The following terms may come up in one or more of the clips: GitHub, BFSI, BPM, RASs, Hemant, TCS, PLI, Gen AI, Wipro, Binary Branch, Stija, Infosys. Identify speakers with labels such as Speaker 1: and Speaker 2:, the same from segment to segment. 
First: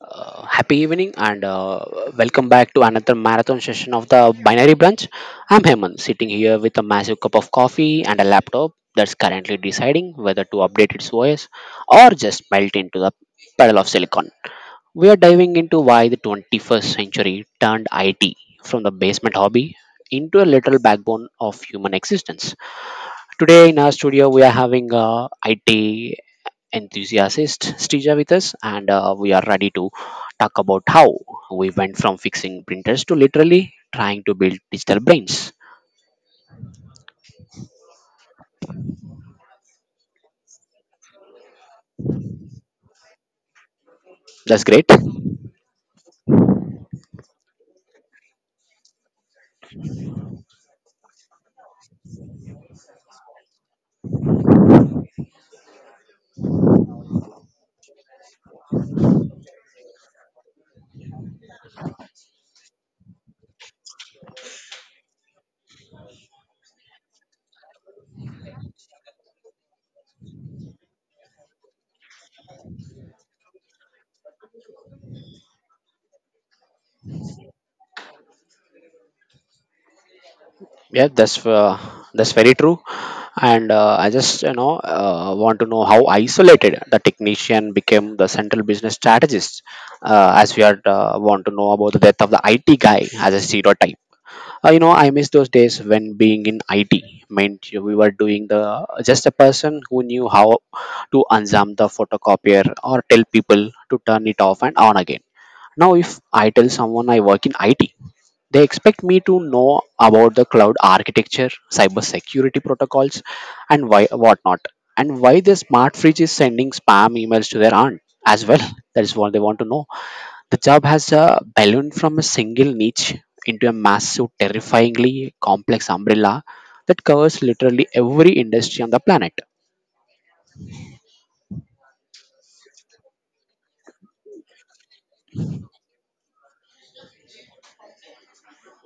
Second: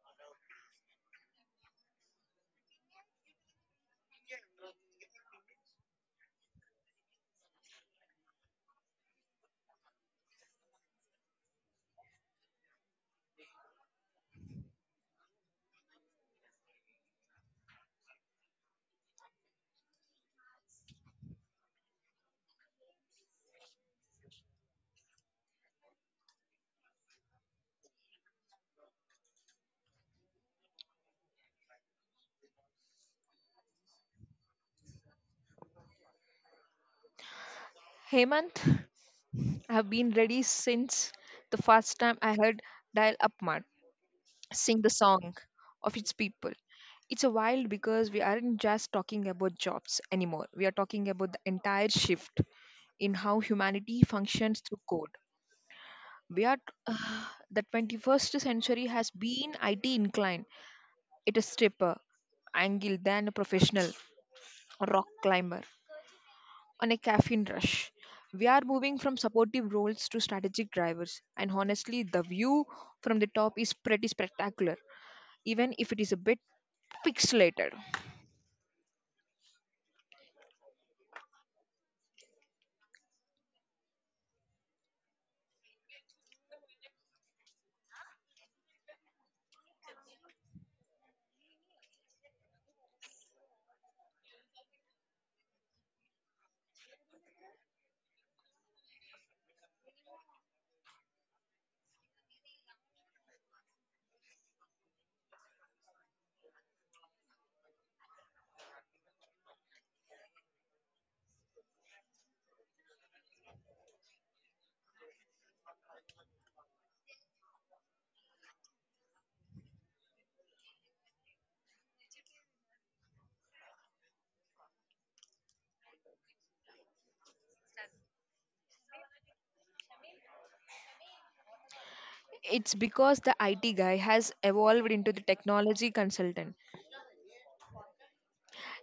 Speaker 1: Happy evening and welcome back to another marathon session of the Binary Branch. I'm Hemant, sitting here with a massive cup of coffee and a laptop that's currently deciding whether to update its OS or just melt into the puddle of silicon. We are diving into why the 21st century turned IT from the basement hobby into a literal backbone of human existence. Today in our studio, we are having IT enthusiast Stija with us, and we are ready to talk about how we went from fixing printers to literally trying to build digital brains.
Speaker 2: Hemant, I have been ready since the first time I heard Dial Up Mart
Speaker 1: That's
Speaker 2: sing
Speaker 1: great.
Speaker 2: the song of its people. It's a wild because we aren't just talking about jobs anymore. We are talking about the entire shift in how humanity functions through code. We are uh, the 21st century has been IT inclined. It is stripper, angle, than a professional, rock climber on a caffeine rush. We are moving from supportive roles to strategic drivers, and honestly, the view from the top is pretty spectacular, even if it is a bit pixelated.
Speaker 1: Yeah, that's very true. And I just want to know how isolated the technician became the central business strategist, as we are want to know about the death of the IT guy as a stereotype. Uh, you know, I miss those days when being in IT meant we were doing the, just a person who knew how to unzam the photocopier or tell people to turn it off and on again. Now if I tell someone I work in IT, they expect me to know about the cloud architecture, cybersecurity protocols, and why whatnot, and why the smart fridge is sending spam emails to their aunt as well. That is what they want to know. The job has ballooned from a single niche into a massive, terrifyingly complex umbrella that covers literally every industry on the planet.
Speaker 2: It's because the IT guy has evolved into the technology consultant.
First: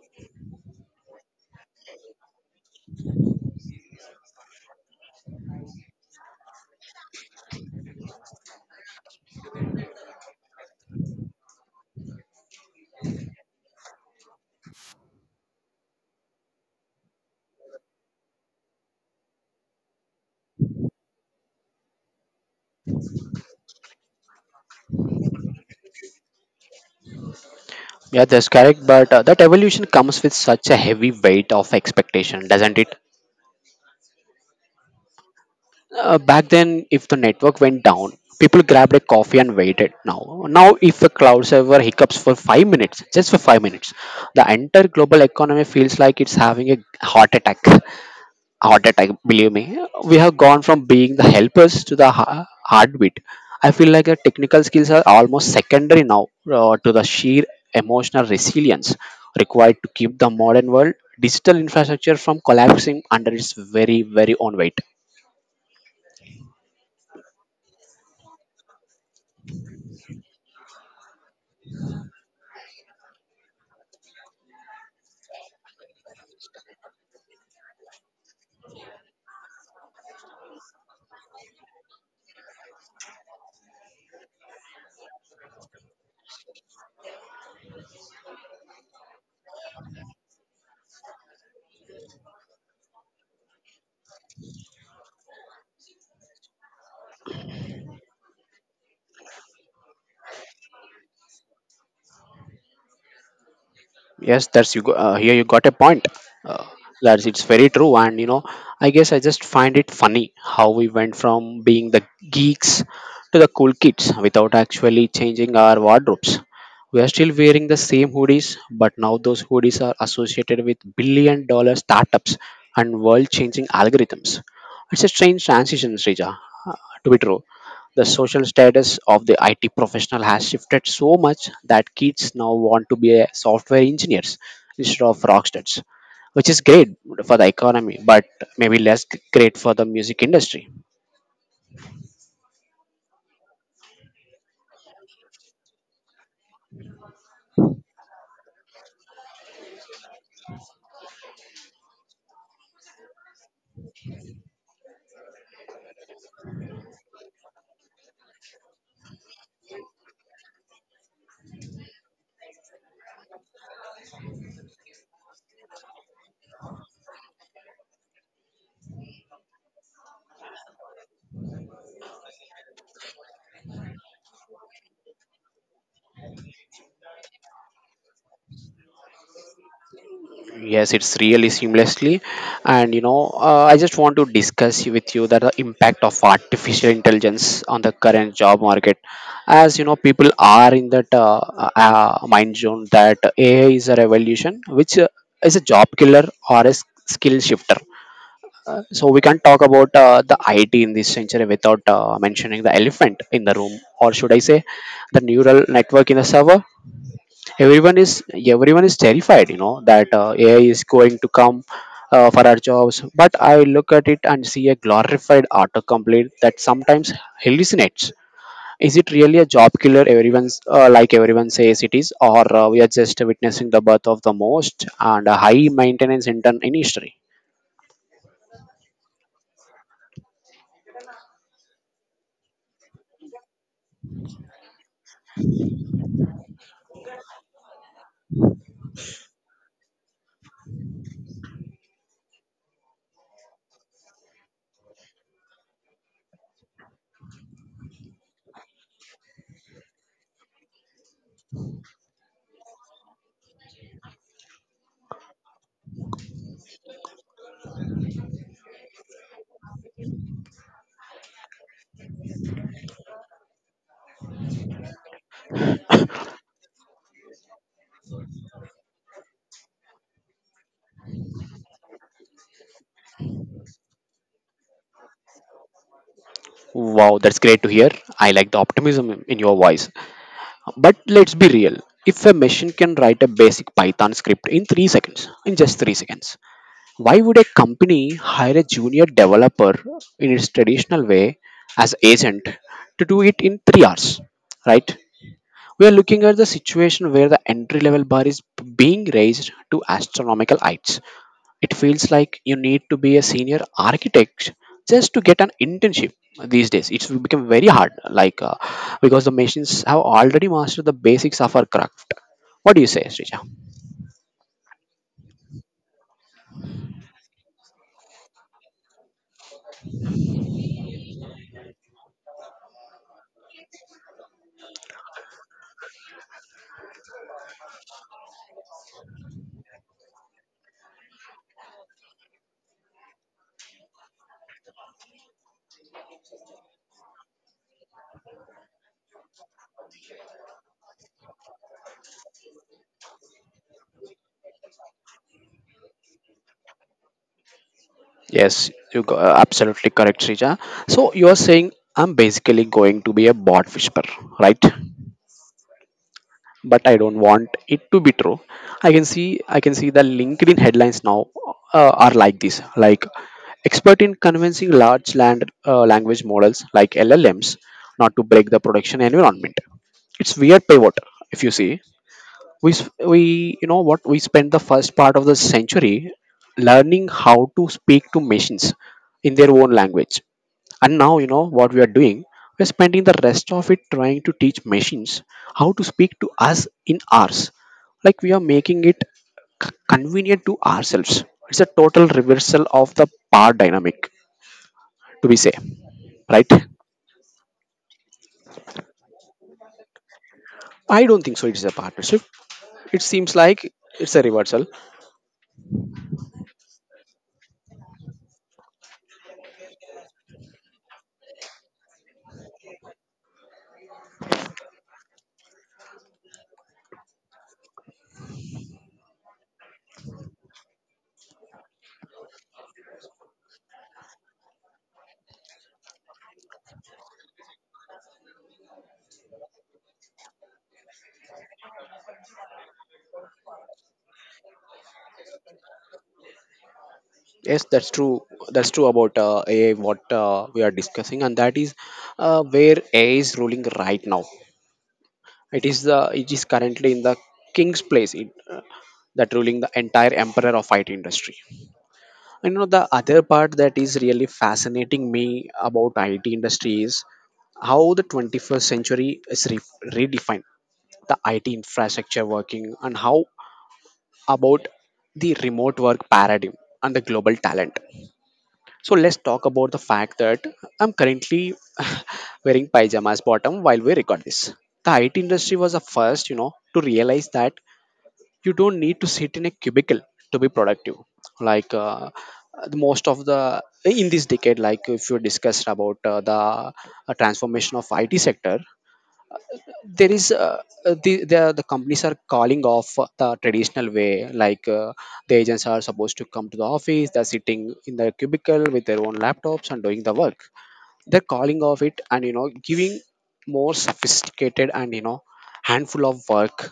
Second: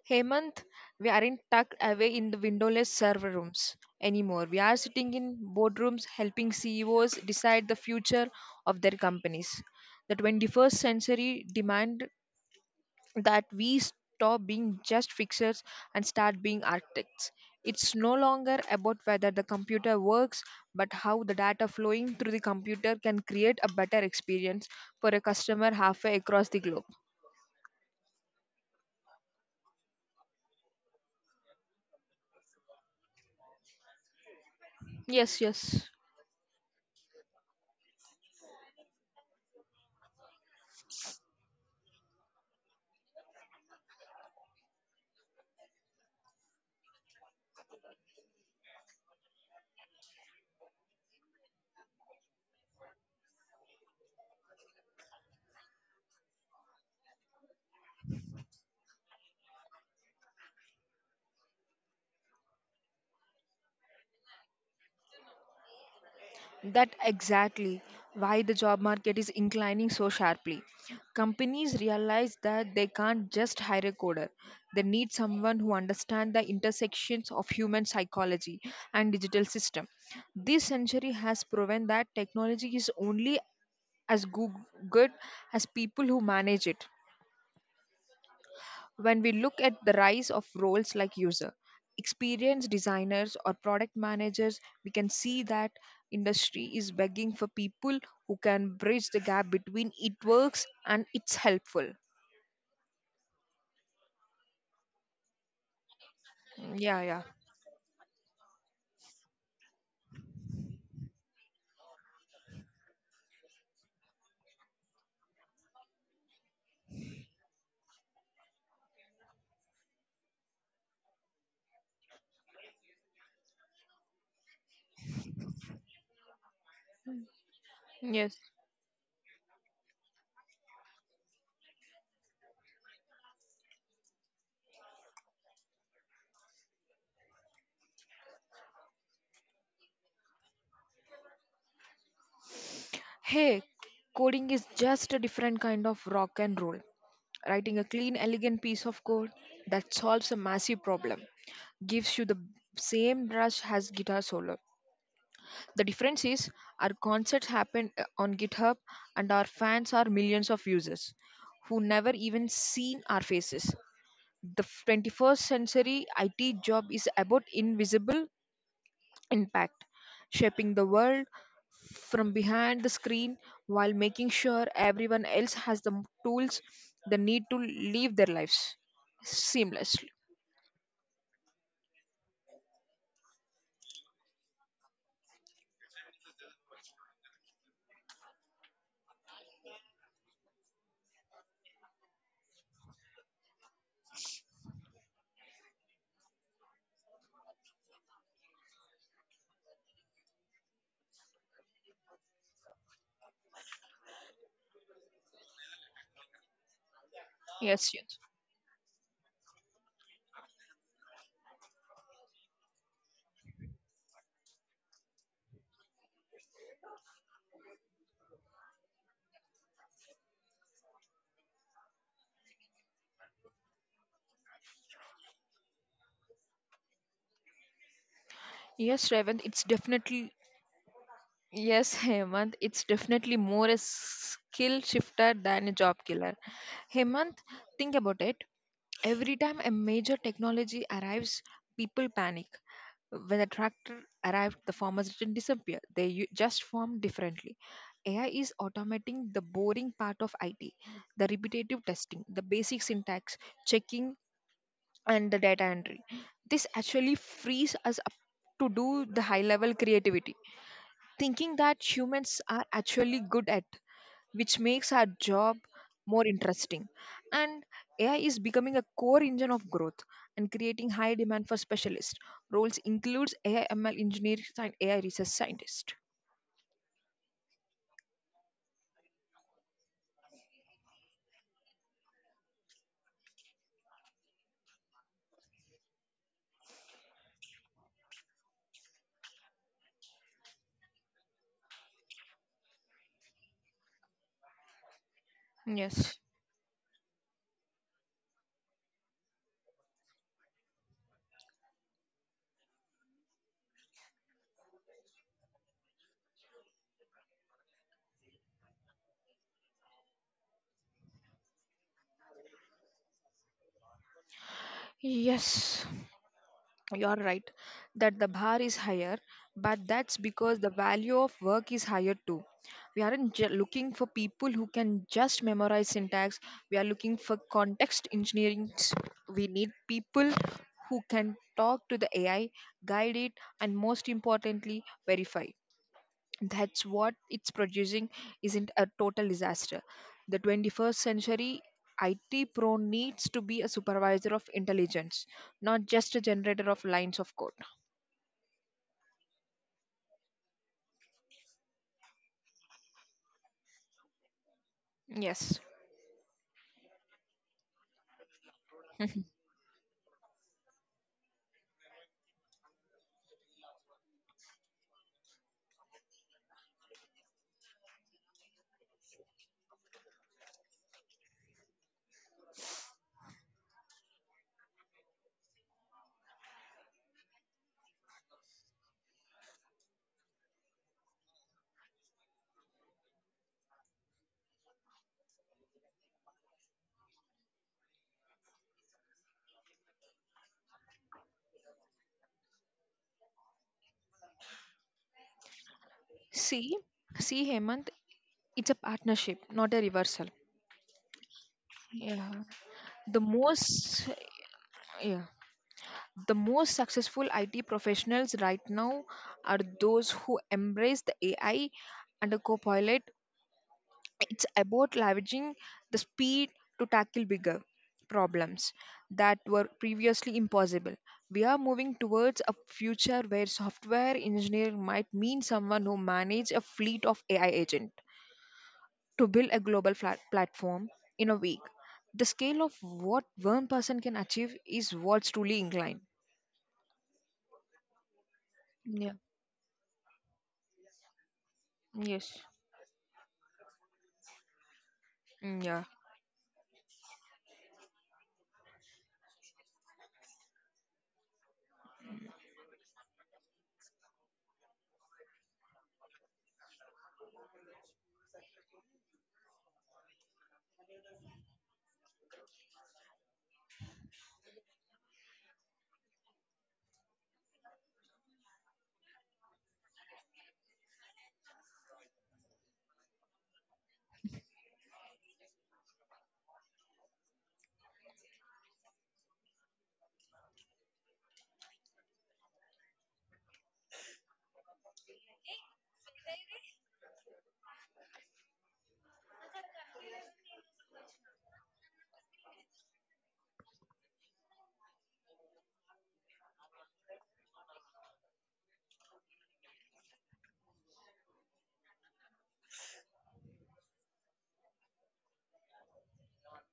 Speaker 2: Hemant, we aren't tucked away in the windowless server rooms anymore. We are sitting in boardrooms helping CEOs decide the future of their companies. The 21st century demand that we stop being just fixers and start being architects. It's no longer about whether the computer works, but how the data flowing through the computer can create a better experience for a customer halfway across the globe.
Speaker 1: Yeah, that's correct. But that evolution comes with such a heavy weight of expectation, doesn't it?
Speaker 2: Yes, yes.
Speaker 1: Back then, if the network went down, people grabbed a coffee and waited. Now, now if a cloud server hiccups for 5 minutes, just for 5 minutes, the entire global economy feels like it's having a heart attack. Heart attack, believe me, we have gone from being the helpers to the heartbeat. I feel like the technical skills are almost secondary now, to the sheer emotional resilience required to keep the modern world digital infrastructure from collapsing under its very own weight.
Speaker 2: That exactly why the job market is inclining so sharply. Companies realize that they can't just hire a coder. They need someone who understands the intersections of human psychology and digital system. This century has proven that technology is only as good as people who manage it. When we look at the rise of roles like user, experienced designers, or product managers, we can see that industry is begging for people who can bridge the gap between it works and it's helpful.
Speaker 1: Yes, that's you. Go, here you got a point. Uh,
Speaker 2: Yeah, yeah.
Speaker 1: that's it's very true, and you know, I guess I just find it funny how we went from being the geeks to the cool kids without actually changing our wardrobes. We are still wearing the same hoodies, but now those hoodies are associated with billion-dollar startups and world-changing algorithms. It's a strange transition, Srija, uh, to be true. The
Speaker 2: Yes.
Speaker 1: social status of the IT professional has shifted so much that kids now want to be a software engineers instead of rock stars, which is great for the economy, but maybe less great for the music industry.
Speaker 2: Hey, coding is just a different kind of rock and roll. Writing a clean, elegant piece of code that solves a massive problem gives you the same rush as guitar solo. The difference is our concerts happen on GitHub and our fans are millions of users who never even seen our faces. The 21st century IT job is about invisible impact, shaping the world from behind the screen while making sure everyone else has the tools they need to live their lives seamlessly.
Speaker 1: Yes, it's really seamlessly. And you know, I just want to discuss with you that the impact of artificial intelligence on the current job market. As you know, people are in that mind zone that AI is a revolution, which is a job killer or a skill shifter. So we can't talk about the IT in this century without mentioning the elephant in the room, or should I say, the neural network in the server.
Speaker 2: Yes,
Speaker 1: everyone is
Speaker 2: yes.
Speaker 1: Everyone is terrified, you know, that AI is going to come for our jobs, but I look at it and see a glorified autocomplete that sometimes hallucinates. Is it really a job killer everyone's like, everyone says it is, or we are just witnessing the birth of the most and a high maintenance intern in history?
Speaker 2: Yes, Revant, it's definitely Yes, Hemant, it's definitely more a skill shifter than a job killer. Hemant, think about it. Every time a major technology arrives, people panic. When the tractor arrived, the farmers didn't disappear. They just formed differently. AI is automating the boring part of IT, the repetitive testing, the basic syntax, checking, and the data entry. This actually frees us up to do the high level creativity thinking that humans are actually good at, which makes our job more interesting. And AI is becoming a core engine of growth and creating high demand for specialist roles includes AI ML engineers and AI research scientists.
Speaker 1: Wow, that's great to hear. I like the optimism in your voice, but let's be real. If a machine can write a basic python script in 3 seconds, in just 3 seconds, why would a company hire a junior developer in its traditional way as agent to do it in 3 hours? Right? We are
Speaker 2: Yes.
Speaker 1: looking at the situation where the entry level bar is being raised to astronomical heights. It feels like you need to be a senior architect just to get an internship these days. It's become very hard, because the machines have already mastered the basics of our craft. What do you say, Srija?
Speaker 2: Yes, you're right that the bar is higher, but that's because the value of work is higher too. We aren't looking for people who can just memorize syntax, we are looking for context engineering. We need people who can talk to the AI, guide it, and most importantly, verify that's what it's producing isn't a total disaster. The 21st century IT pro needs to be a supervisor of intelligence, not just a generator of lines of code.
Speaker 1: Yes, you go, absolutely correct, Srija. So you are saying I'm basically going to be a bot whisperer, right?
Speaker 2: Yes.
Speaker 1: But I don't want it to be true. I can see the LinkedIn headlines now are like this, like expert in convincing large land language models like LLMs not to break the production environment. It's weird pivot if you see. We s- we You know what, we spent the first part of the century learning how to speak to machines in their own language, and now, you know what we are doing, we're spending the rest of it trying to teach machines how to speak to us in ours. Like we are making it convenient to ourselves. It's a total reversal of the power dynamic, to be say. Right.
Speaker 2: See, see, Hemant, it's a partnership, not a reversal.
Speaker 1: I don't think so it's a partnership.
Speaker 2: Yeah.
Speaker 1: It
Speaker 2: The
Speaker 1: seems like
Speaker 2: most,
Speaker 1: it's a reversal.
Speaker 2: yeah, the most successful IT professionals right now are those who embrace the AI and a co-pilot. It's about leveraging the speed to tackle bigger problems that were previously impossible. We are moving towards a future where software engineering might mean someone who manages a fleet of AI agents to build a global flat platform in a week. The scale of what one person can achieve is what's truly inclined.
Speaker 1: Yes, that's true. That's true
Speaker 2: Yeah.
Speaker 1: about AI, what we are discussing, and that is
Speaker 2: Yes.
Speaker 1: where AI is ruling right now.
Speaker 2: Mm, yeah.
Speaker 1: It is currently in the king's place. It, that ruling the entire emperor of IT industry. And you know the other part that is really fascinating me about IT industry is how the 21st century is redefined the IT infrastructure working and how about the remote work paradigm and the global talent. So let's talk about the fact that I'm currently wearing pajamas bottom while we record this. The IT industry was the first, you know, to realize that you don't need to sit in a cubicle to be productive. Like uh, the most of the in this decade, like if you discussed about the transformation of IT sector, there is the companies are calling off the traditional way, the agents are supposed to come to the office, they're sitting in their cubicle with their own laptops and doing the work. They're calling off it, and you know, giving more sophisticated and you know, handful of work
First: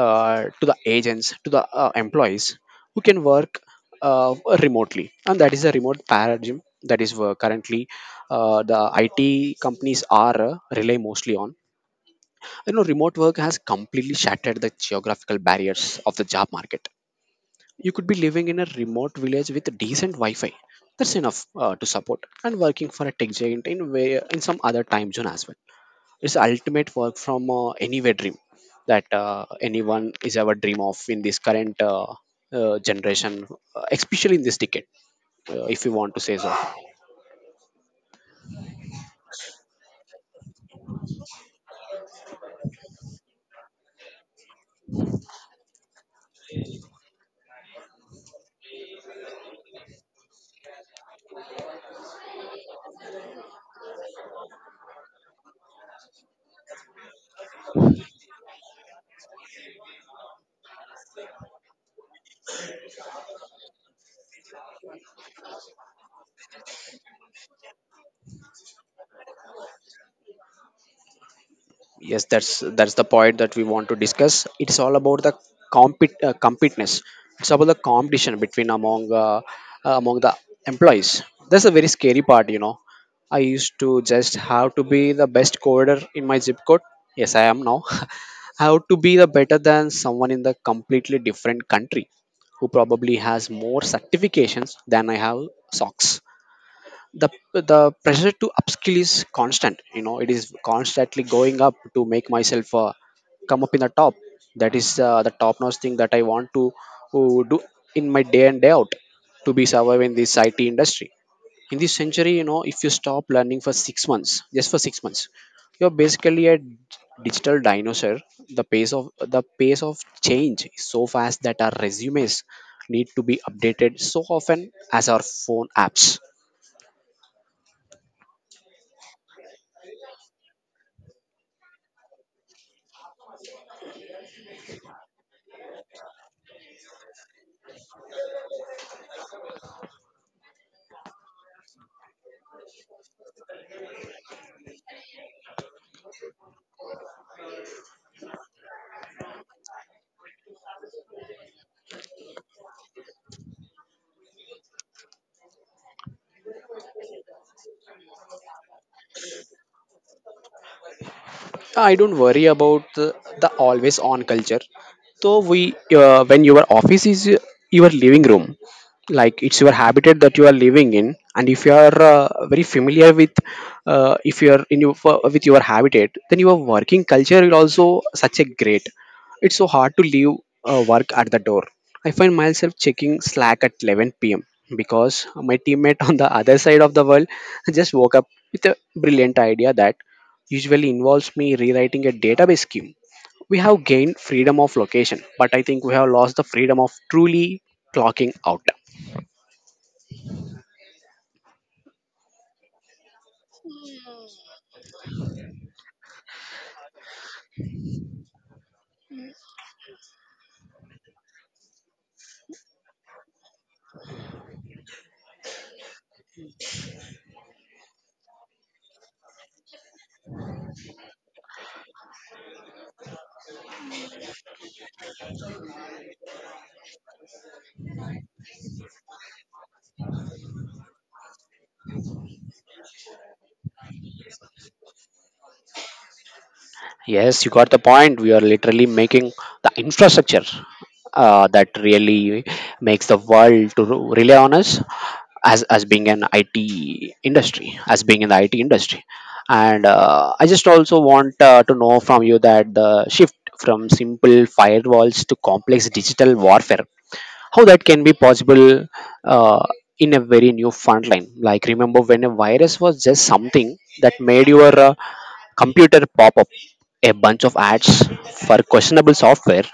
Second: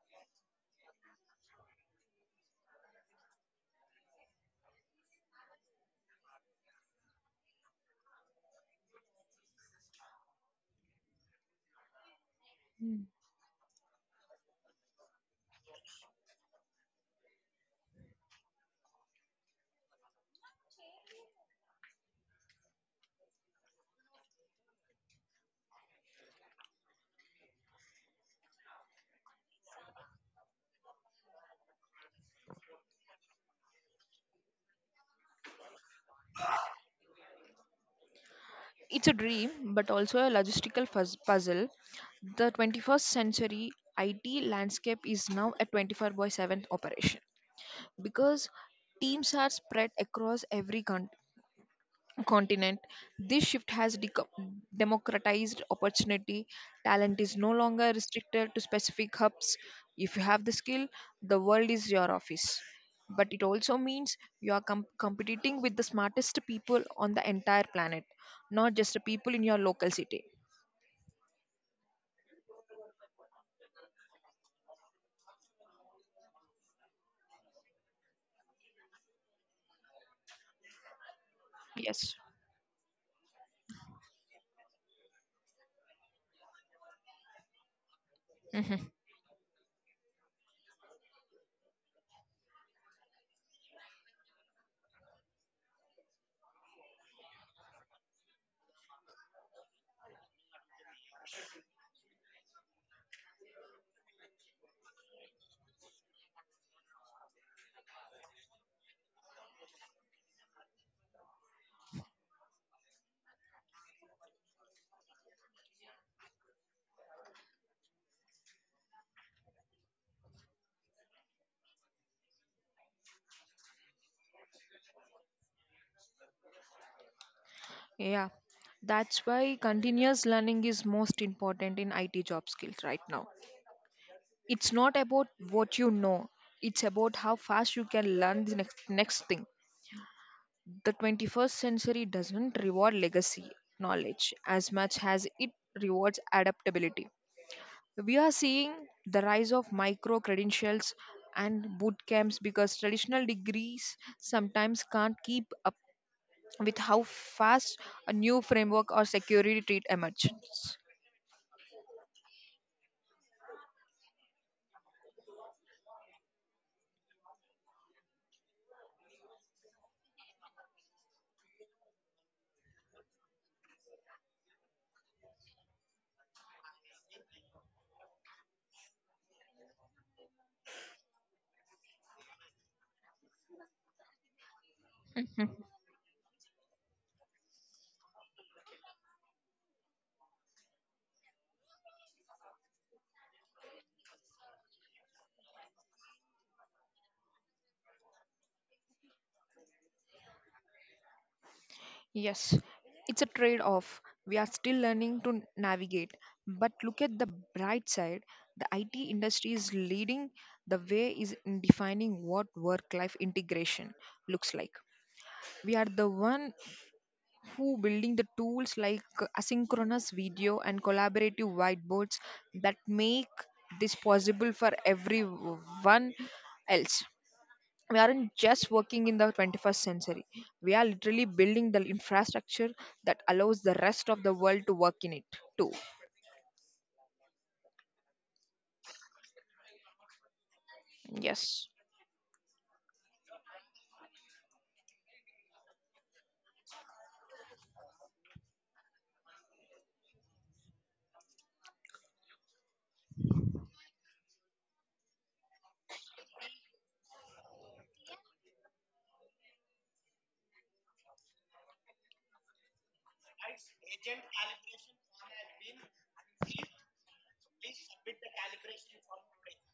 Speaker 1: to the agents, to the employees who can work uh, remotely, and that is a remote paradigm that is currently the IT companies are rely mostly on. You know, remote work has completely shattered the geographical barriers of the job market. You could be living in a remote village with decent wi-fi, that's enough to support, and working for a tech giant in way, in some other time zone as well. It's the ultimate work from anywhere dream that anyone is ever dream of in this current generation, especially in this decade, if you want to say so.
Speaker 2: It's a dream, but also a logistical puzzle. The 21st century IT landscape is now a 24 by 7 operation because teams are spread across every country continent. This shift has democratized opportunity. Talent is no longer restricted to specific hubs. If you have the skill, the world is your office. But it also means you are competing with the smartest people on the entire planet, not just the people in your local city.
Speaker 1: yes that's that's the point that we want to discuss. It's all about the competence. It's about the competition between among among the employees. That's a very
Speaker 2: Yes.
Speaker 1: scary part, you know. I used to just have to be the best coder in my zip code. Yes, I am now how
Speaker 2: Mhm.
Speaker 1: to be the better than someone in the completely different country who probably has more certifications than I have socks. The pressure to upskill is constant, you know, it is constantly going up to make myself come up in the top. That is the top notch thing that I want to do in my day and day out to be survive in this IT industry in this century. You know, if you stop learning for 6 months, just for 6 months, you're basically a digital dinosaur. the pace of the pace of change is so fast that our resumes need to be updated so often as our phone apps.
Speaker 2: Yeah. That's why continuous learning is most important in IT job skills right now. It's not about what you know, it's about how fast you can learn the next thing. The 21st century doesn't reward legacy knowledge as much as it rewards adaptability. We are seeing the rise of micro credentials and boot camps because traditional degrees sometimes can't keep up with how fast a new framework or security treat emerges.
Speaker 1: I don't worry about the always on culture. So we, when your office is your living room, like it's your habitat that you are living in, and if you are very familiar with, if you are in your with your habitat, then your working culture will also such a great. It's so hard to leave work at the door. I find myself checking Slack at 11 p.m. because my teammate on the other side of the world just woke up with a brilliant idea that usually involves me rewriting a database scheme. We have gained freedom of location, but I think we have lost the freedom of truly clocking out.
Speaker 2: Yes, it's a trade off. We are still learning to navigate. But look at the bright side, the IT industry is leading the way is in defining what work life integration looks like. We are the one who building the tools like asynchronous video and collaborative whiteboards that make this possible for everyone else. We aren't just working in the 21st century, we are literally building the infrastructure that allows the rest of the world to work in it too.
Speaker 1: Yes, you got the point. We are literally making the infrastructure
Speaker 2: Yes.
Speaker 1: that really makes the world to rely on us as being an IT industry, as being in the IT industry. And I just also want to know from you that the shift from simple firewalls to complex digital warfare, how that can be possible uh, in a very new front line. Like, remember when a virus was just something that made your computer pop up a bunch of ads for questionable software?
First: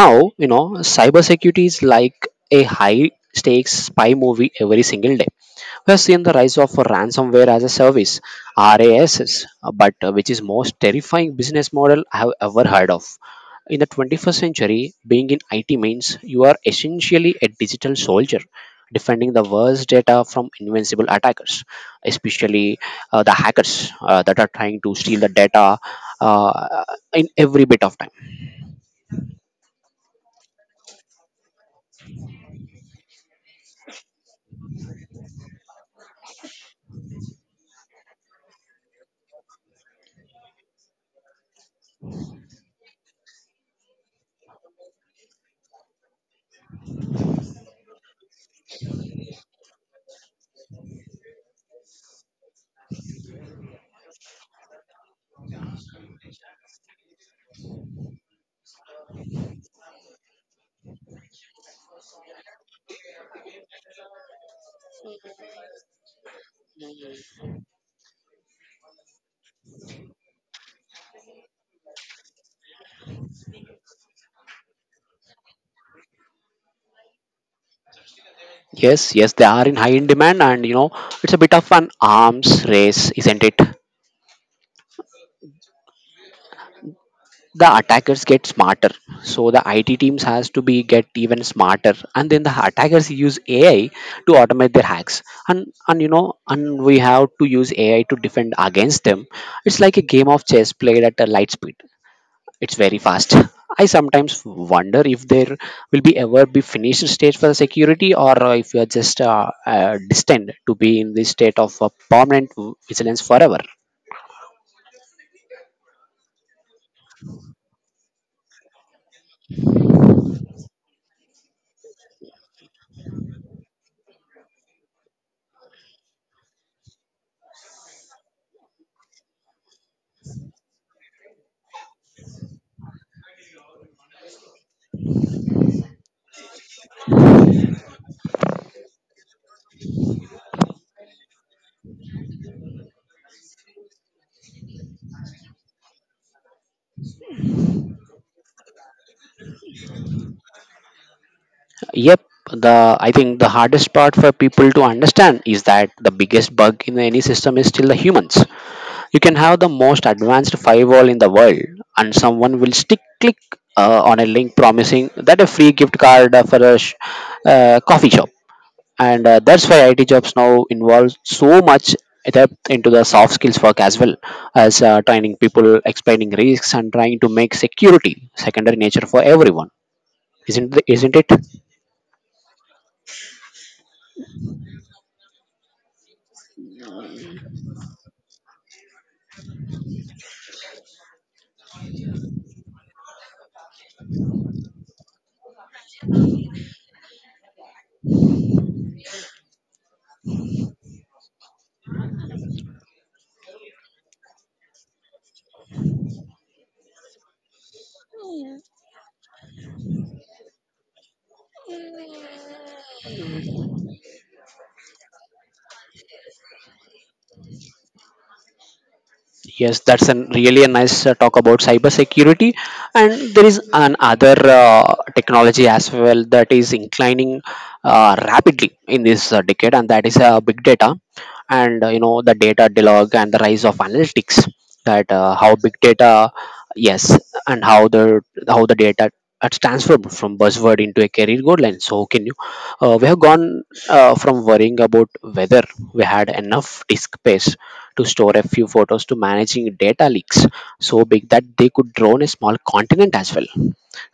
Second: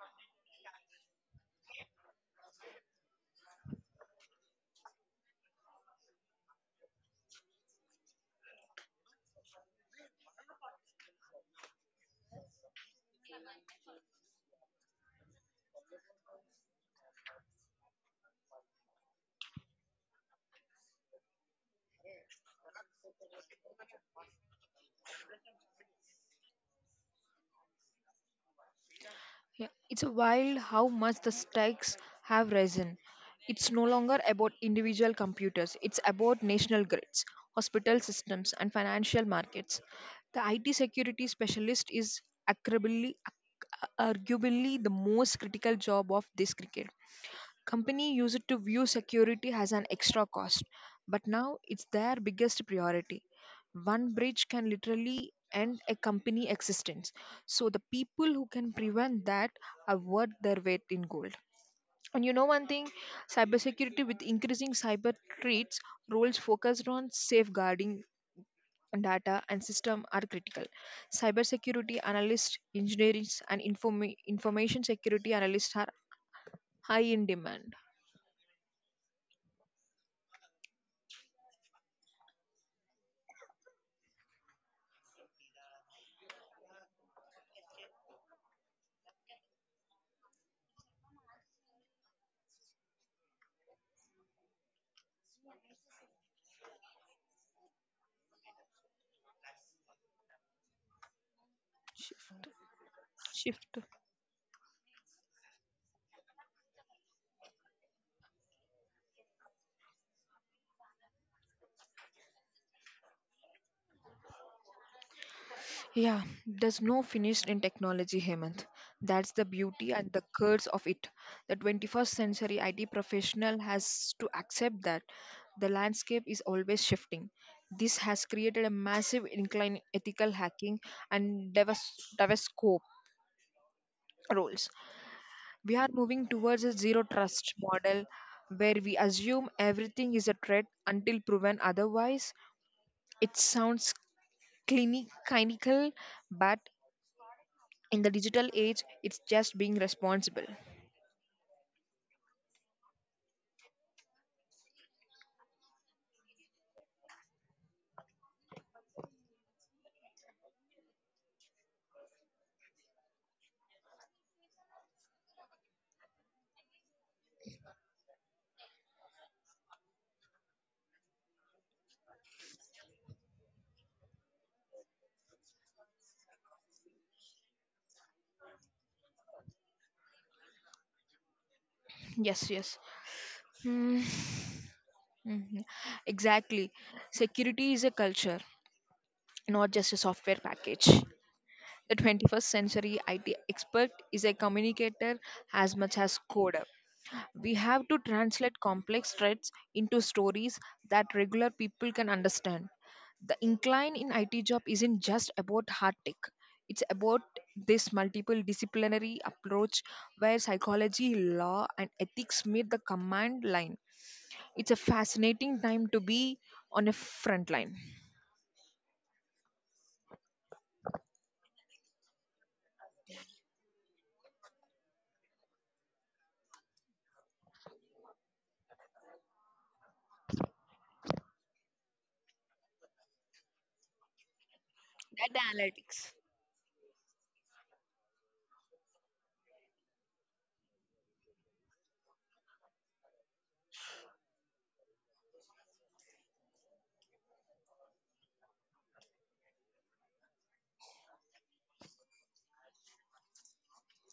Speaker 1: Now, you know, cybersecurity is like a high stakes spy movie every single day. Has seen the rise of ransomware as a service, RASs, but which is most terrifying business model I have ever heard of. In the 21st century, being in IT means you are essentially a digital soldier defending the worst data from invincible attackers, especially the hackers that are trying to steal the data, uh, in every bit of time.
Speaker 2: Yeah, it's a wild how much the stakes have risen. It's no longer about individual computers, it's about national grids, hospital systems and financial markets. The IT security specialist is arguably arguably the most critical job of this cricket. Company used to view security as an extra cost, but now it's their biggest priority. One breach can literally end a company existence. So the people who can prevent that are worth their weight in gold. And you know one thing, cybersecurity with increasing cyber threats, roles focused on safeguarding data and system are critical. Cybersecurity analysts, engineers, and information security analysts are high in demand.
Speaker 1: Yes, yes, they are in high in demand, and you know, it's a bit of an arms race, isn't it? The attackers get smarter, so the IT teams has to be get even smarter. And then the attackers use AI to automate their hacks, and you know, and we have to use AI to defend against them. It's like a game of chess played at a light speed.
Speaker 2: Shift.
Speaker 1: It's very fast.
Speaker 2: Shift.
Speaker 1: I sometimes wonder if there will be ever be finished stage for the security, or if we are just destined to be in this state of permanent vigilance forever.
Speaker 2: Yeah, there's no finish in technology, Hemant. That's the beauty and the curse of it. The 21st century IT professional has to accept that the landscape is always shifting. This has created a massive incline in ethical hacking and devascope roles. We are moving towards a zero trust model where we assume everything is a threat until proven otherwise. It sounds clinical, but in the digital age it's just being responsible.
Speaker 1: Yep, the I think the hardest part for people to understand is that the biggest bug in any system is still the humans. You can have the most advanced firewall in the world, and someone will stick click on a link promising that a free gift card for a coffee shop. And that's why IT jobs now involve so much depth into the soft skills work as well as training people, explaining risks, and trying to make security secondary nature for everyone. Isn't it?
Speaker 2: Yes, yes. Mm, mhm. Exactly, security is a culture, not just a software package. The 21st century IT expert is a communicator as much as coder. We have to translate complex threads into stories that regular people can understand. The incline in IT job isn't just about hard tech. It's about this multiple disciplinary approach where psychology, law, and ethics meet the command line. It's a fascinating time to be on a front line.
Speaker 1: Yes, that's an really a nice talk about cybersecurity, and there is another technology as well that is inclining rapidly in this decade, and that is big data. And you know, the data dialogue and the rise of analytics, that
Speaker 2: Data
Speaker 1: how big
Speaker 2: analytics.
Speaker 1: data, yes, and how the, how the data, that's transformed from buzzword into a career goal line. So can you, we have gone from worrying about whether we had enough disk space to store a few photos to managing data leaks so big that they could drown a small continent as well.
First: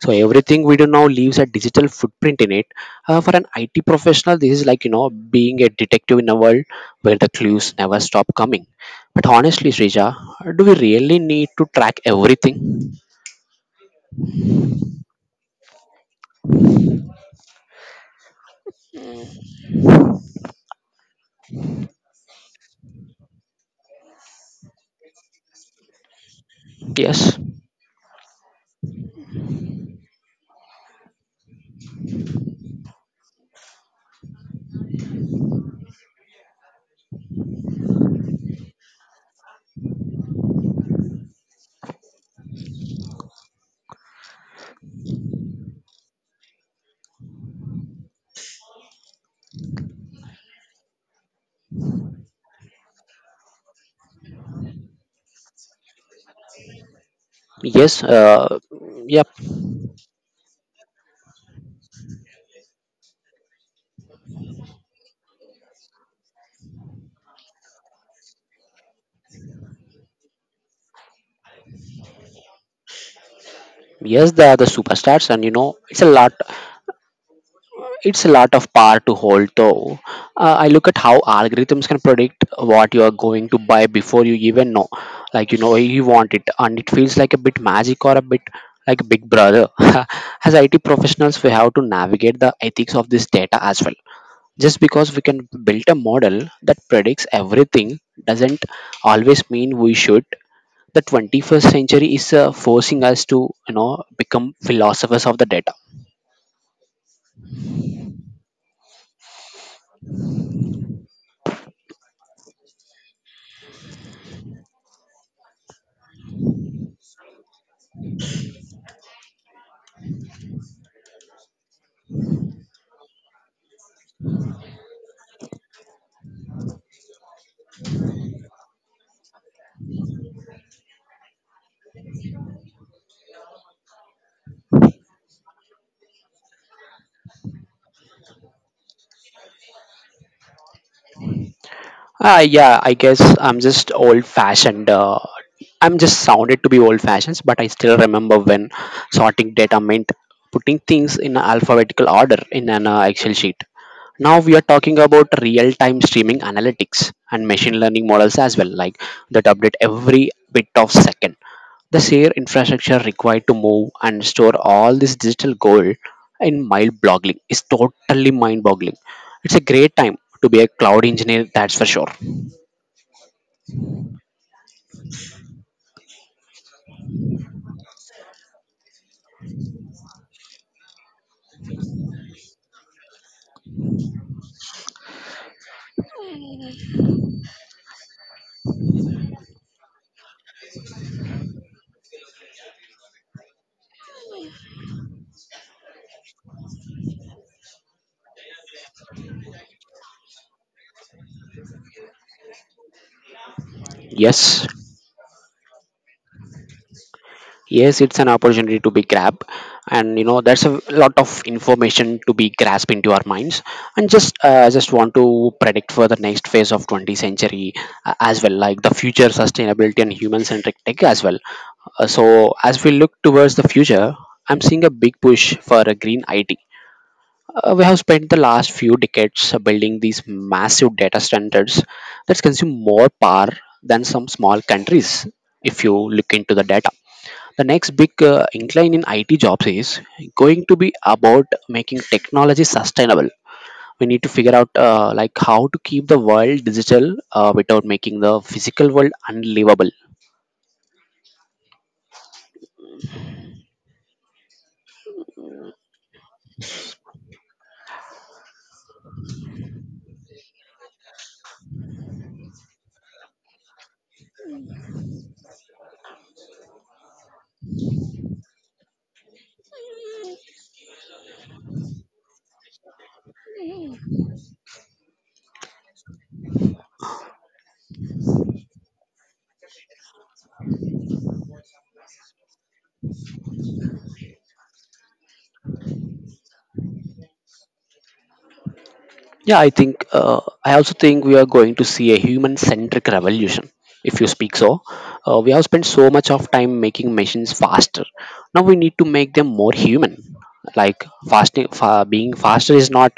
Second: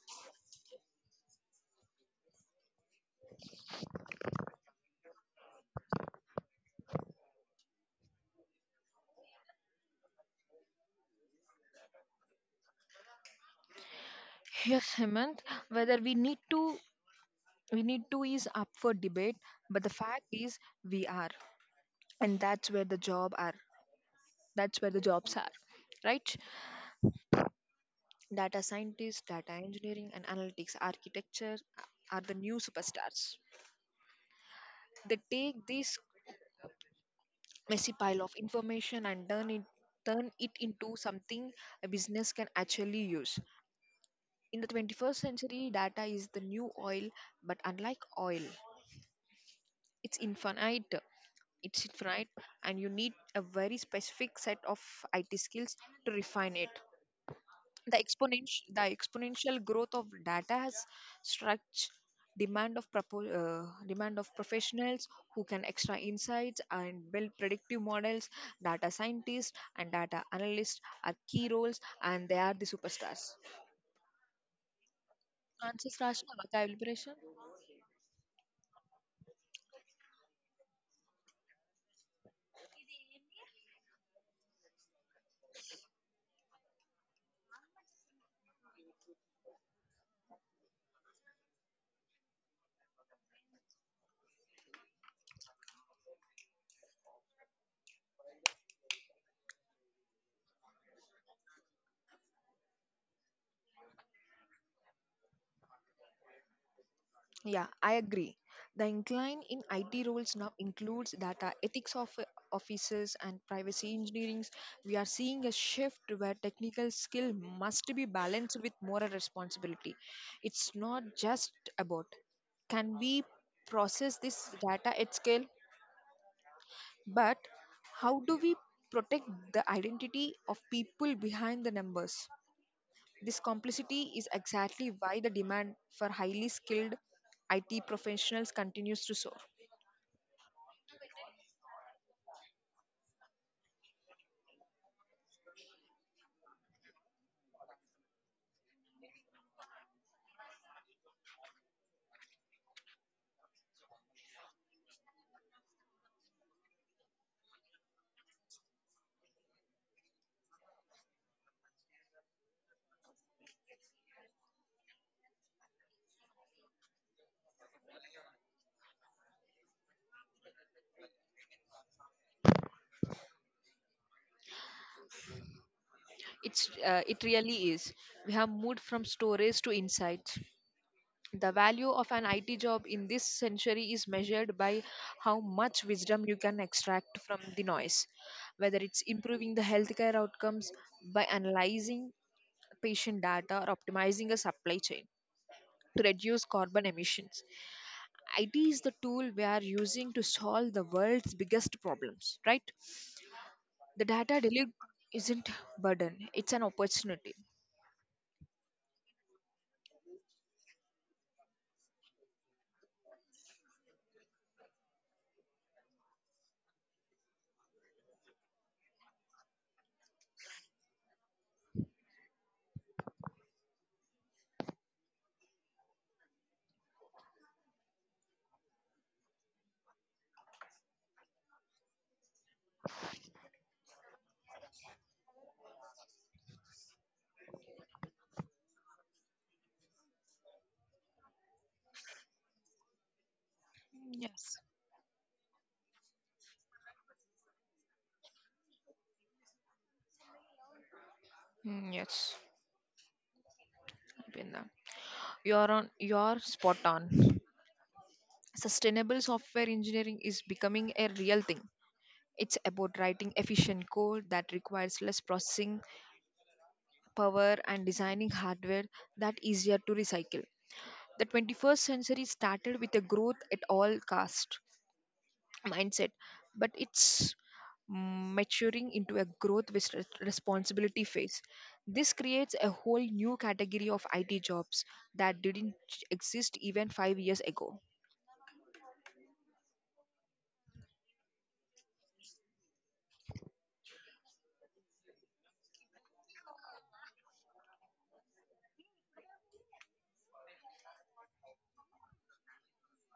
Speaker 1: So everything we do now leaves a digital footprint in it. For an IT professional, this is like, you know, being a detective in a world where the clues never stop coming. But honestly, Srija, do we really need to track everything?
Speaker 2: Yes, Hemant, whether we need to is up for debate, but the fact is we are. And that's where the job are. That's where the jobs are, right?
Speaker 1: Yes,
Speaker 2: Data scientists, data engineering, and analytics architecture are the new superstars. They take this messy pile of information and turn it into something a business can actually use. In the 21st century, data is the new oil, but unlike oil, it's infinite. It's infinite, and you need a very specific set of IT skills to refine it.
Speaker 1: yes,
Speaker 2: The
Speaker 1: yep,
Speaker 2: exponential growth of data has stretched demand of professionals who can extra insights and build predictive models. Data scientists and data analysts are key roles, and they are the superstars.
Speaker 1: yes. The superstars, and you know,
Speaker 2: Answers,
Speaker 1: it's a lot.
Speaker 2: Rashna, about the liberation?
Speaker 1: It's a lot of power to hold. Though I look at how algorithms can predict what you are going to buy before you even know. Like, you know, you want it, and it feels like a bit magic or a bit like Big Brother. As IT professionals, we have to navigate the ethics of this data as well. Just because we can build a model that predicts everything doesn't always mean we should. The 21st century is forcing us to, you know, become philosophers of the data.
Speaker 2: Yeah, I agree. The incline in IT roles now includes data ethics of officers and privacy engineerings. We are seeing a shift where technical skill must be balanced with moral responsibility. It's not just about can we process this data at scale, but how do we protect the identity of people behind the numbers? This complexity is exactly why the demand for highly skilled IT professionals continues to soar.
Speaker 1: Ah, yeah, I guess I'm just old fashioned. I'm just sounded to be old fashioned, but I still remember when sorting data meant putting things in alphabetical order in an excel sheet. Now we are talking about real time streaming analytics and machine learning models as well, like that update every bit of second. The sheer infrastructure required to move and store all this digital gold in mild blogging is totally mind boggling. It's a great time to be a cloud engineer, that's for sure.
Speaker 2: It really is. We have moved from storage to insights. The value of an IT job in this century is measured by how much wisdom you can extract from the noise, whether it's improving the healthcare outcomes by analyzing patient data or optimizing a supply chain to reduce carbon emissions. IT is the tool we are using to solve the world's biggest problems, right? The data
Speaker 1: Yes.
Speaker 2: delete isn't burden, it's an opportunity.
Speaker 1: Yes, it's an opportunity to be grabbed, and you know, there's a lot of information to be grasped into our minds. And just, I just want to predict for the next phase of 20th century as well, like the future sustainability and human-centric tech as well. So as we look towards the future, I'm seeing a big push for a green IT. We have spent the last few decades building these massive data standards that consume more power than some small countries. If you look into the data, the next big incline in IT jobs is going to be about making technology sustainable. We need to figure
Speaker 2: Yes.
Speaker 1: out like how to keep the world digital without making the physical world unlivable.
Speaker 2: Mm, yes. I've been there. You're spot on. Sustainable software engineering is becoming a real thing. It's about writing efficient code that requires less processing power and designing hardware that easier to recycle. The 21st century started with a growth at all cost mindset, but it's mm, maturing into a growth with responsibility phase. This creates a whole new category of IT jobs that didn't exist even 5 years ago.
Speaker 1: Yeah, I think I also think we are going to see a human-centric revolution. If you speak so, we have spent so much of time making machines faster. Now we need to make them more human. Like being faster is not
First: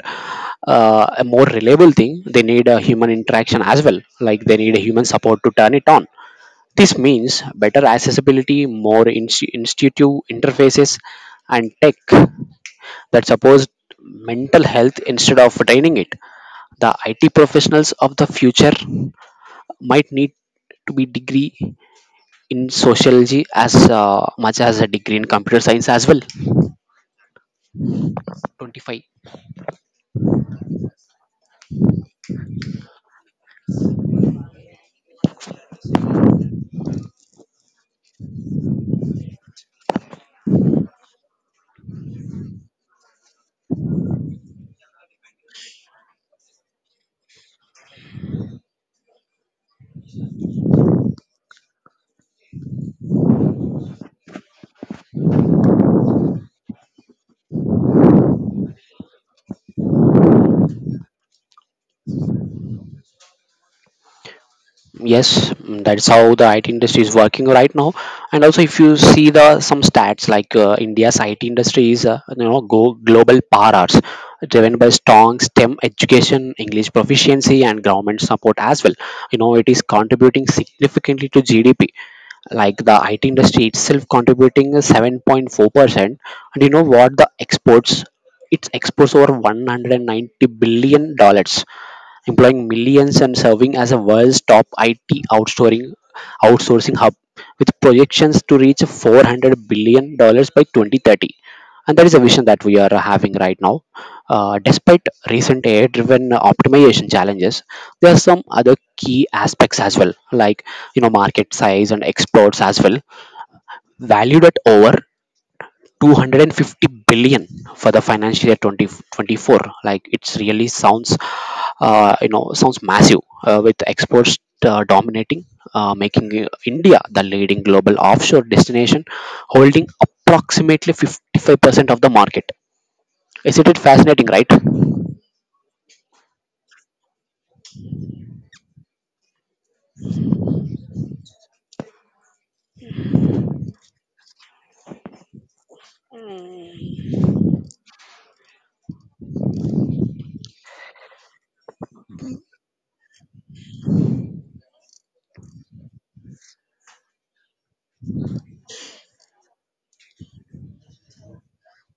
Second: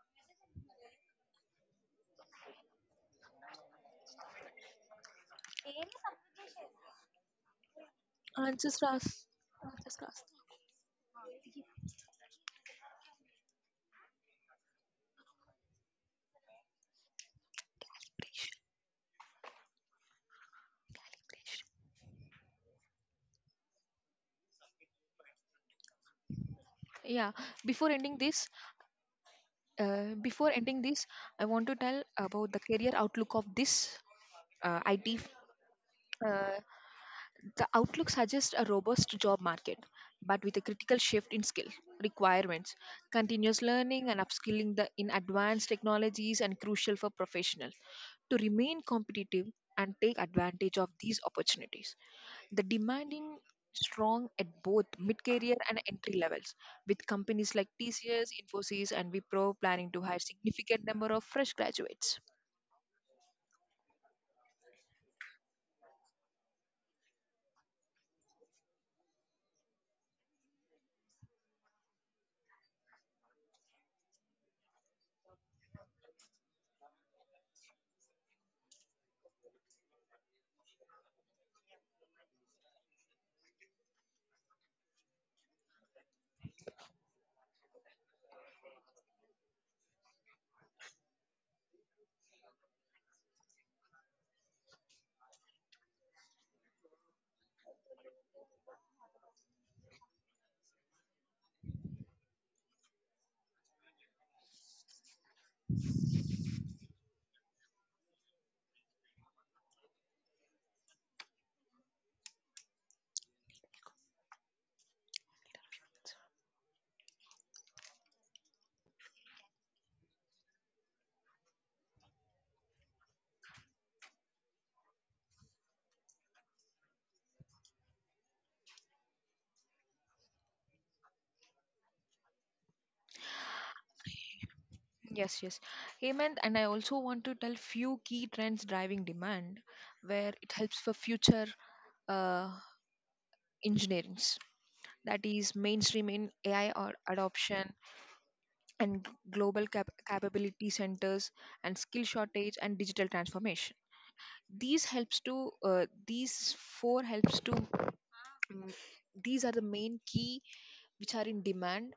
Speaker 1: a more reliable thing. They need a human interaction as well. Like they need a human support to turn it on. This means better accessibility,
Speaker 2: Answers
Speaker 1: more
Speaker 2: last.
Speaker 1: institutive
Speaker 2: Last.
Speaker 1: interfaces, and tech that supports mental health instead of training it. The IT professionals of the
Speaker 2: Calibration,
Speaker 1: future might need to be
Speaker 2: calibration.
Speaker 1: degree in sociology as much as a degree in computer science as well.
Speaker 2: Yeah, before ending this
Speaker 1: 25.
Speaker 2: before ending this I want to tell about the career outlook of this IT. The outlook suggests a robust job market, but with a critical shift in skill requirements. Continuous learning and upskilling in advanced technologies and crucial for professionals to remain competitive and take advantage of these opportunities. The demanding strong at both mid-career and entry levels, with companies like TCS, Infosys, and Wipro planning to hire significant number of fresh graduates.
Speaker 1: Yes, mm, that's how the IT industry is working right now. And also if you see the some stats, like India's IT industry is, you know, go global powers driven by strong STEM education, English proficiency, and government support as well. You know, it is contributing significantly to GDP. Like the IT industry itself contributing a 7.4%. And you know what? The exports, its exports over 190 dollars, employing millions and serving as a world's top IT outsourcing outsourcing hub, with projections to reach 400 dollars by 2030. And that is a vision that we are having right now. Despite recent AI-driven optimization challenges, there are some other key aspects as well, like, you know, market size and exports as well, valued at over 250 billion for the financial year 2024. Like, it's really sounds, you know, sounds massive, with exports dominating, making India the leading global offshore destination, holding approximately 55% of the market. Isn't it fascinating, right?
Speaker 2: Yes, yes. Hemant, and I also want to tell few key trends driving demand where it helps for future uh, engineerings. That is mainstream in AI or adoption and global capability centers and skill shortage and digital transformation. These helps to these four helps to, these are the main key which are in demand.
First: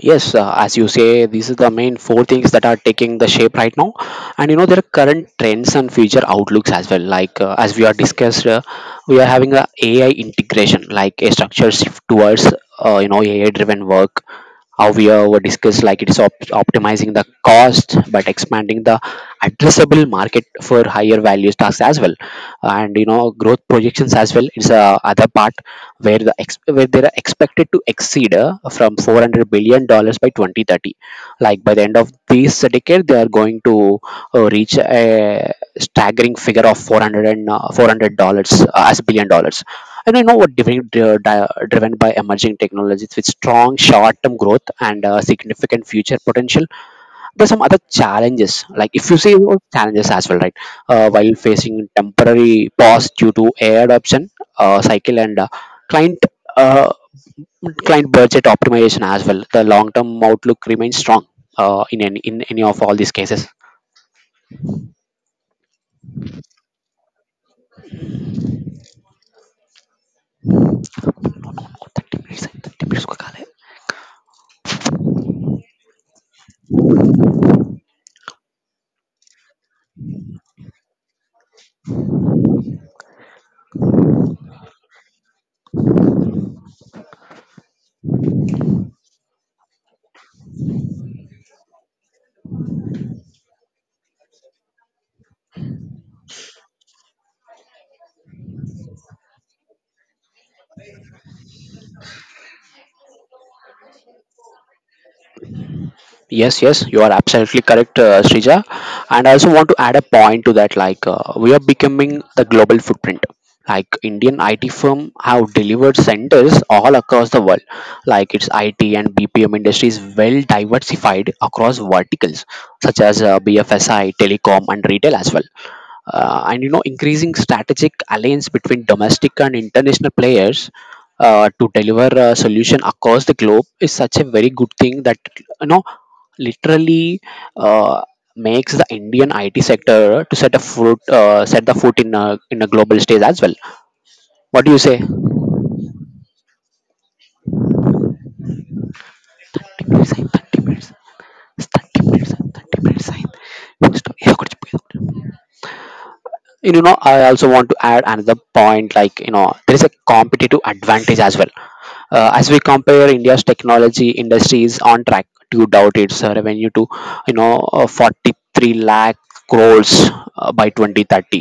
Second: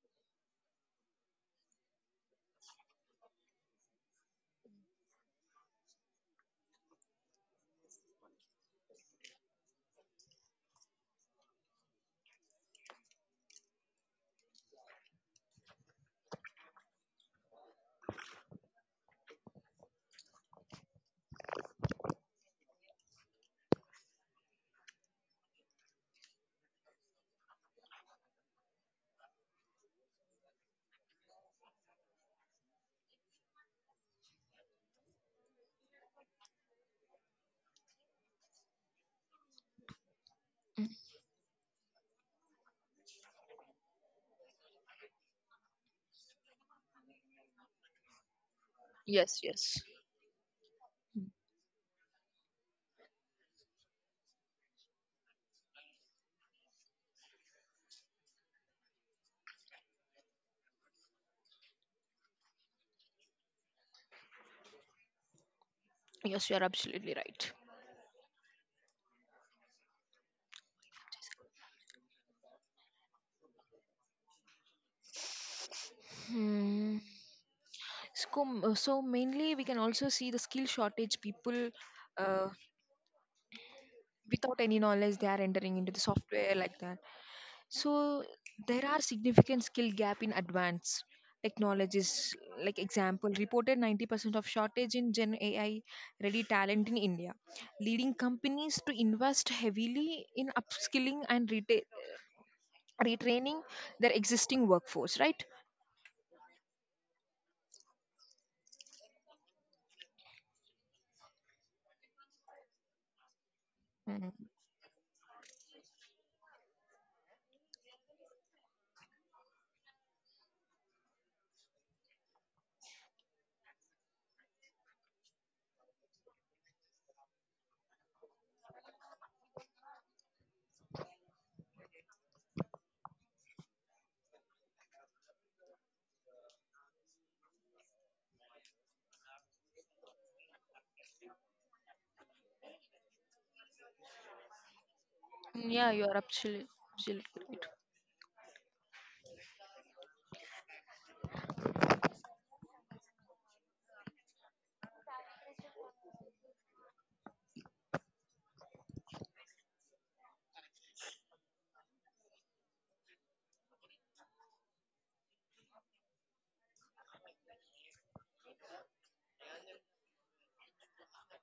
Speaker 1: Yes, as you say, these are the main four things that are taking the shape right now. And you know, there are current trends and future outlooks as well. Like, as we are discussed, we are having a AI integration, like a structure shift towards, you know, AI driven work. How we were discussed, like it's optimizing the cost but expanding the addressable market for higher values tasks as well. And you know, growth projections as well is other part, where the where they are expected to exceed from 400 dollars by 2030. Like by the end of this decade, they are going to reach a staggering figure of 400, and $400, as dollars. And you know what,
Speaker 2: Mm.
Speaker 1: driven by emerging technologies with strong short-term growth and significant future potential. There's some other challenges, like if you see
Speaker 2: Yes,
Speaker 1: those
Speaker 2: yes,
Speaker 1: challenges as well, right? While facing temporary pause due to AI adoption cycle and client uh, client budget optimization as well, the long-term outlook remains strong in any of all these cases.
Speaker 2: yes. You are absolutely right.
Speaker 1: No, no, no, 30 minutes, 30 minutes ko kale.
Speaker 2: Hmm. So, so mainly we can also see the skill shortage. People uh, without any knowledge they are entering into the software like that. So there are significant skill gap in advanced technologies. Like example, reported 90% of shortage in Gen AI ready talent in India, leading companies to invest heavily in upskilling and retraining their existing workforce. Right?
Speaker 1: Yes, yes, you are absolutely correct, Srija. And I also want to add a point to that. Like we are becoming the global footprint. Like Indian
Speaker 2: Mm.
Speaker 1: IT firm have delivered centers all across the world. Like its IT and BPM industry is well diversified across verticals such as BFSI, telecom, and retail as well. And you know, increasing strategic alliance between domestic and international players to deliver a solution across the globe is such a very good thing that, you know, literally uh, makes the Indian IT sector to set a foot, set the foot in a global stage as well. What do you say?
Speaker 2: Yeah, you are absolutely right.
Speaker 1: 30 minutes, అయింది, 30 minutes, 30 minutes, 30 minutes. అయింది. Next, yeah, you know, I also want to add another point, like, you know, there is a competitive advantage as well. As we compare, India's technology industry is on track to doubt its revenue to, you know, 43 lakh crores by 2030.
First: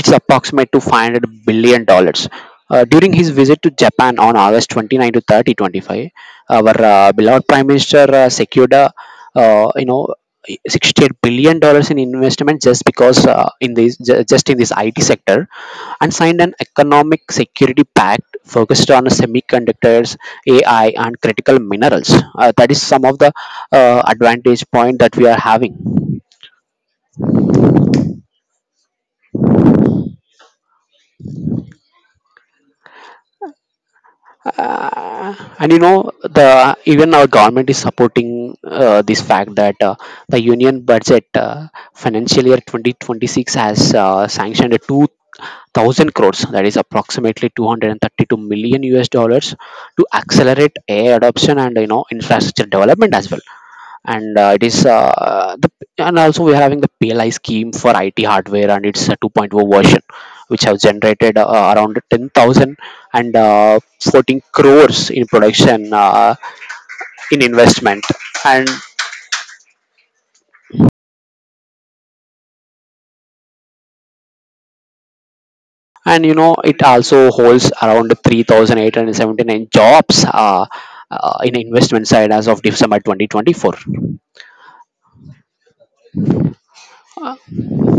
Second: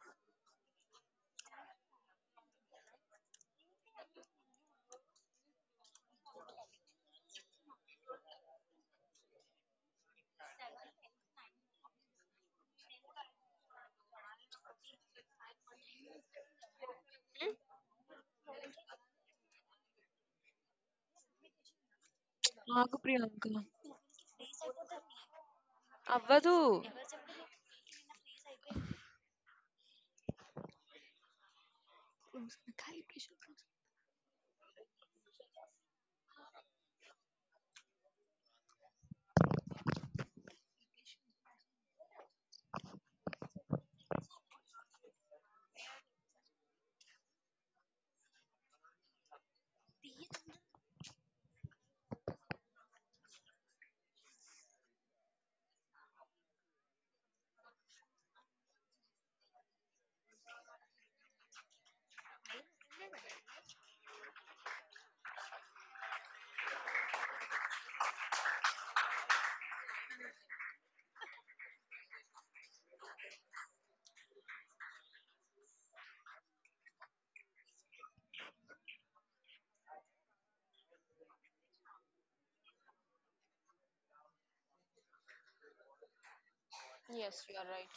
Speaker 1: It's approximate to 500 dollars. During his visit to Japan on August 29 to 30, 25, our beloved Prime Minister secured, a, you know, 68 dollars in investment, just because just in this IT sector, and signed an economic security pact focused on semiconductors, AI, and critical minerals. That is
Speaker 2: Agu
Speaker 1: some of the
Speaker 2: Priyanka.
Speaker 1: advantage point that we are having.
Speaker 2: Avvadu.
Speaker 1: Uh, and you know, the even our government is supporting this fact that the union budget financial year 2026 has sanctioned a 2,000 crores, that is approximately 232 million US dollars, to accelerate AI adoption and, you know, infrastructure development as well. And it is and also we're having the PLI scheme for IT hardware, and it's a 2.0 version which have generated around 10,000 and 14 crores in production, in investment. and and you know, it also holds around 3,879 jobs, in investment side as of December 2024.
Speaker 2: Yes, you are right.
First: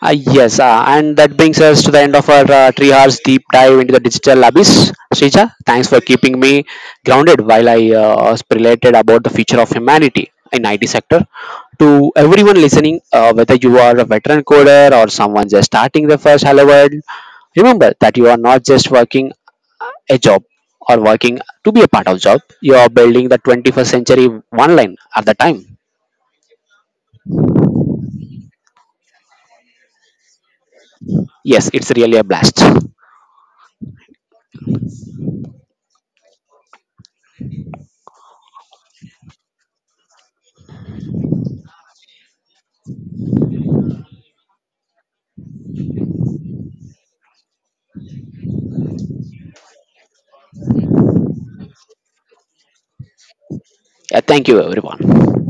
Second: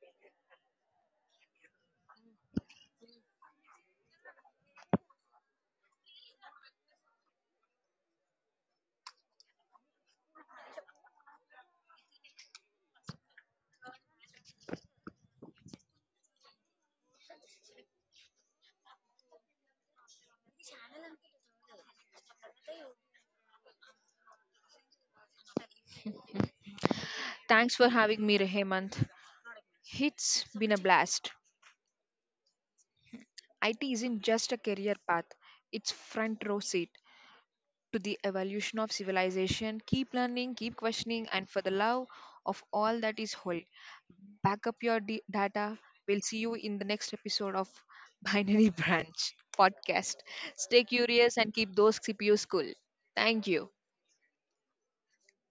Speaker 1: Yes, and that brings us to the end of our 3 hours deep dive into the digital abyss. Srija, thanks for keeping me grounded while I speculated about the future of humanity in IT sector. To everyone listening, whether you are a veteran coder or someone just starting their first Hello World, remember that you are not just working a job or working to be a part of job. You are building the 21st century one line at the time.
Speaker 2: Thanks for having me, Hemant. It's been a blast.
Speaker 1: Yes, it's really a blast.
Speaker 2: IT isn't just a career path, it's front row seat to the evolution of civilization. Keep learning, keep questioning, and for the love of all that is holy, back up your data. We'll see you in the next episode of Binary Branch podcast. Stay curious and keep those CPUs cool. Thank you.
Speaker 1: Yeah, thank you, everyone.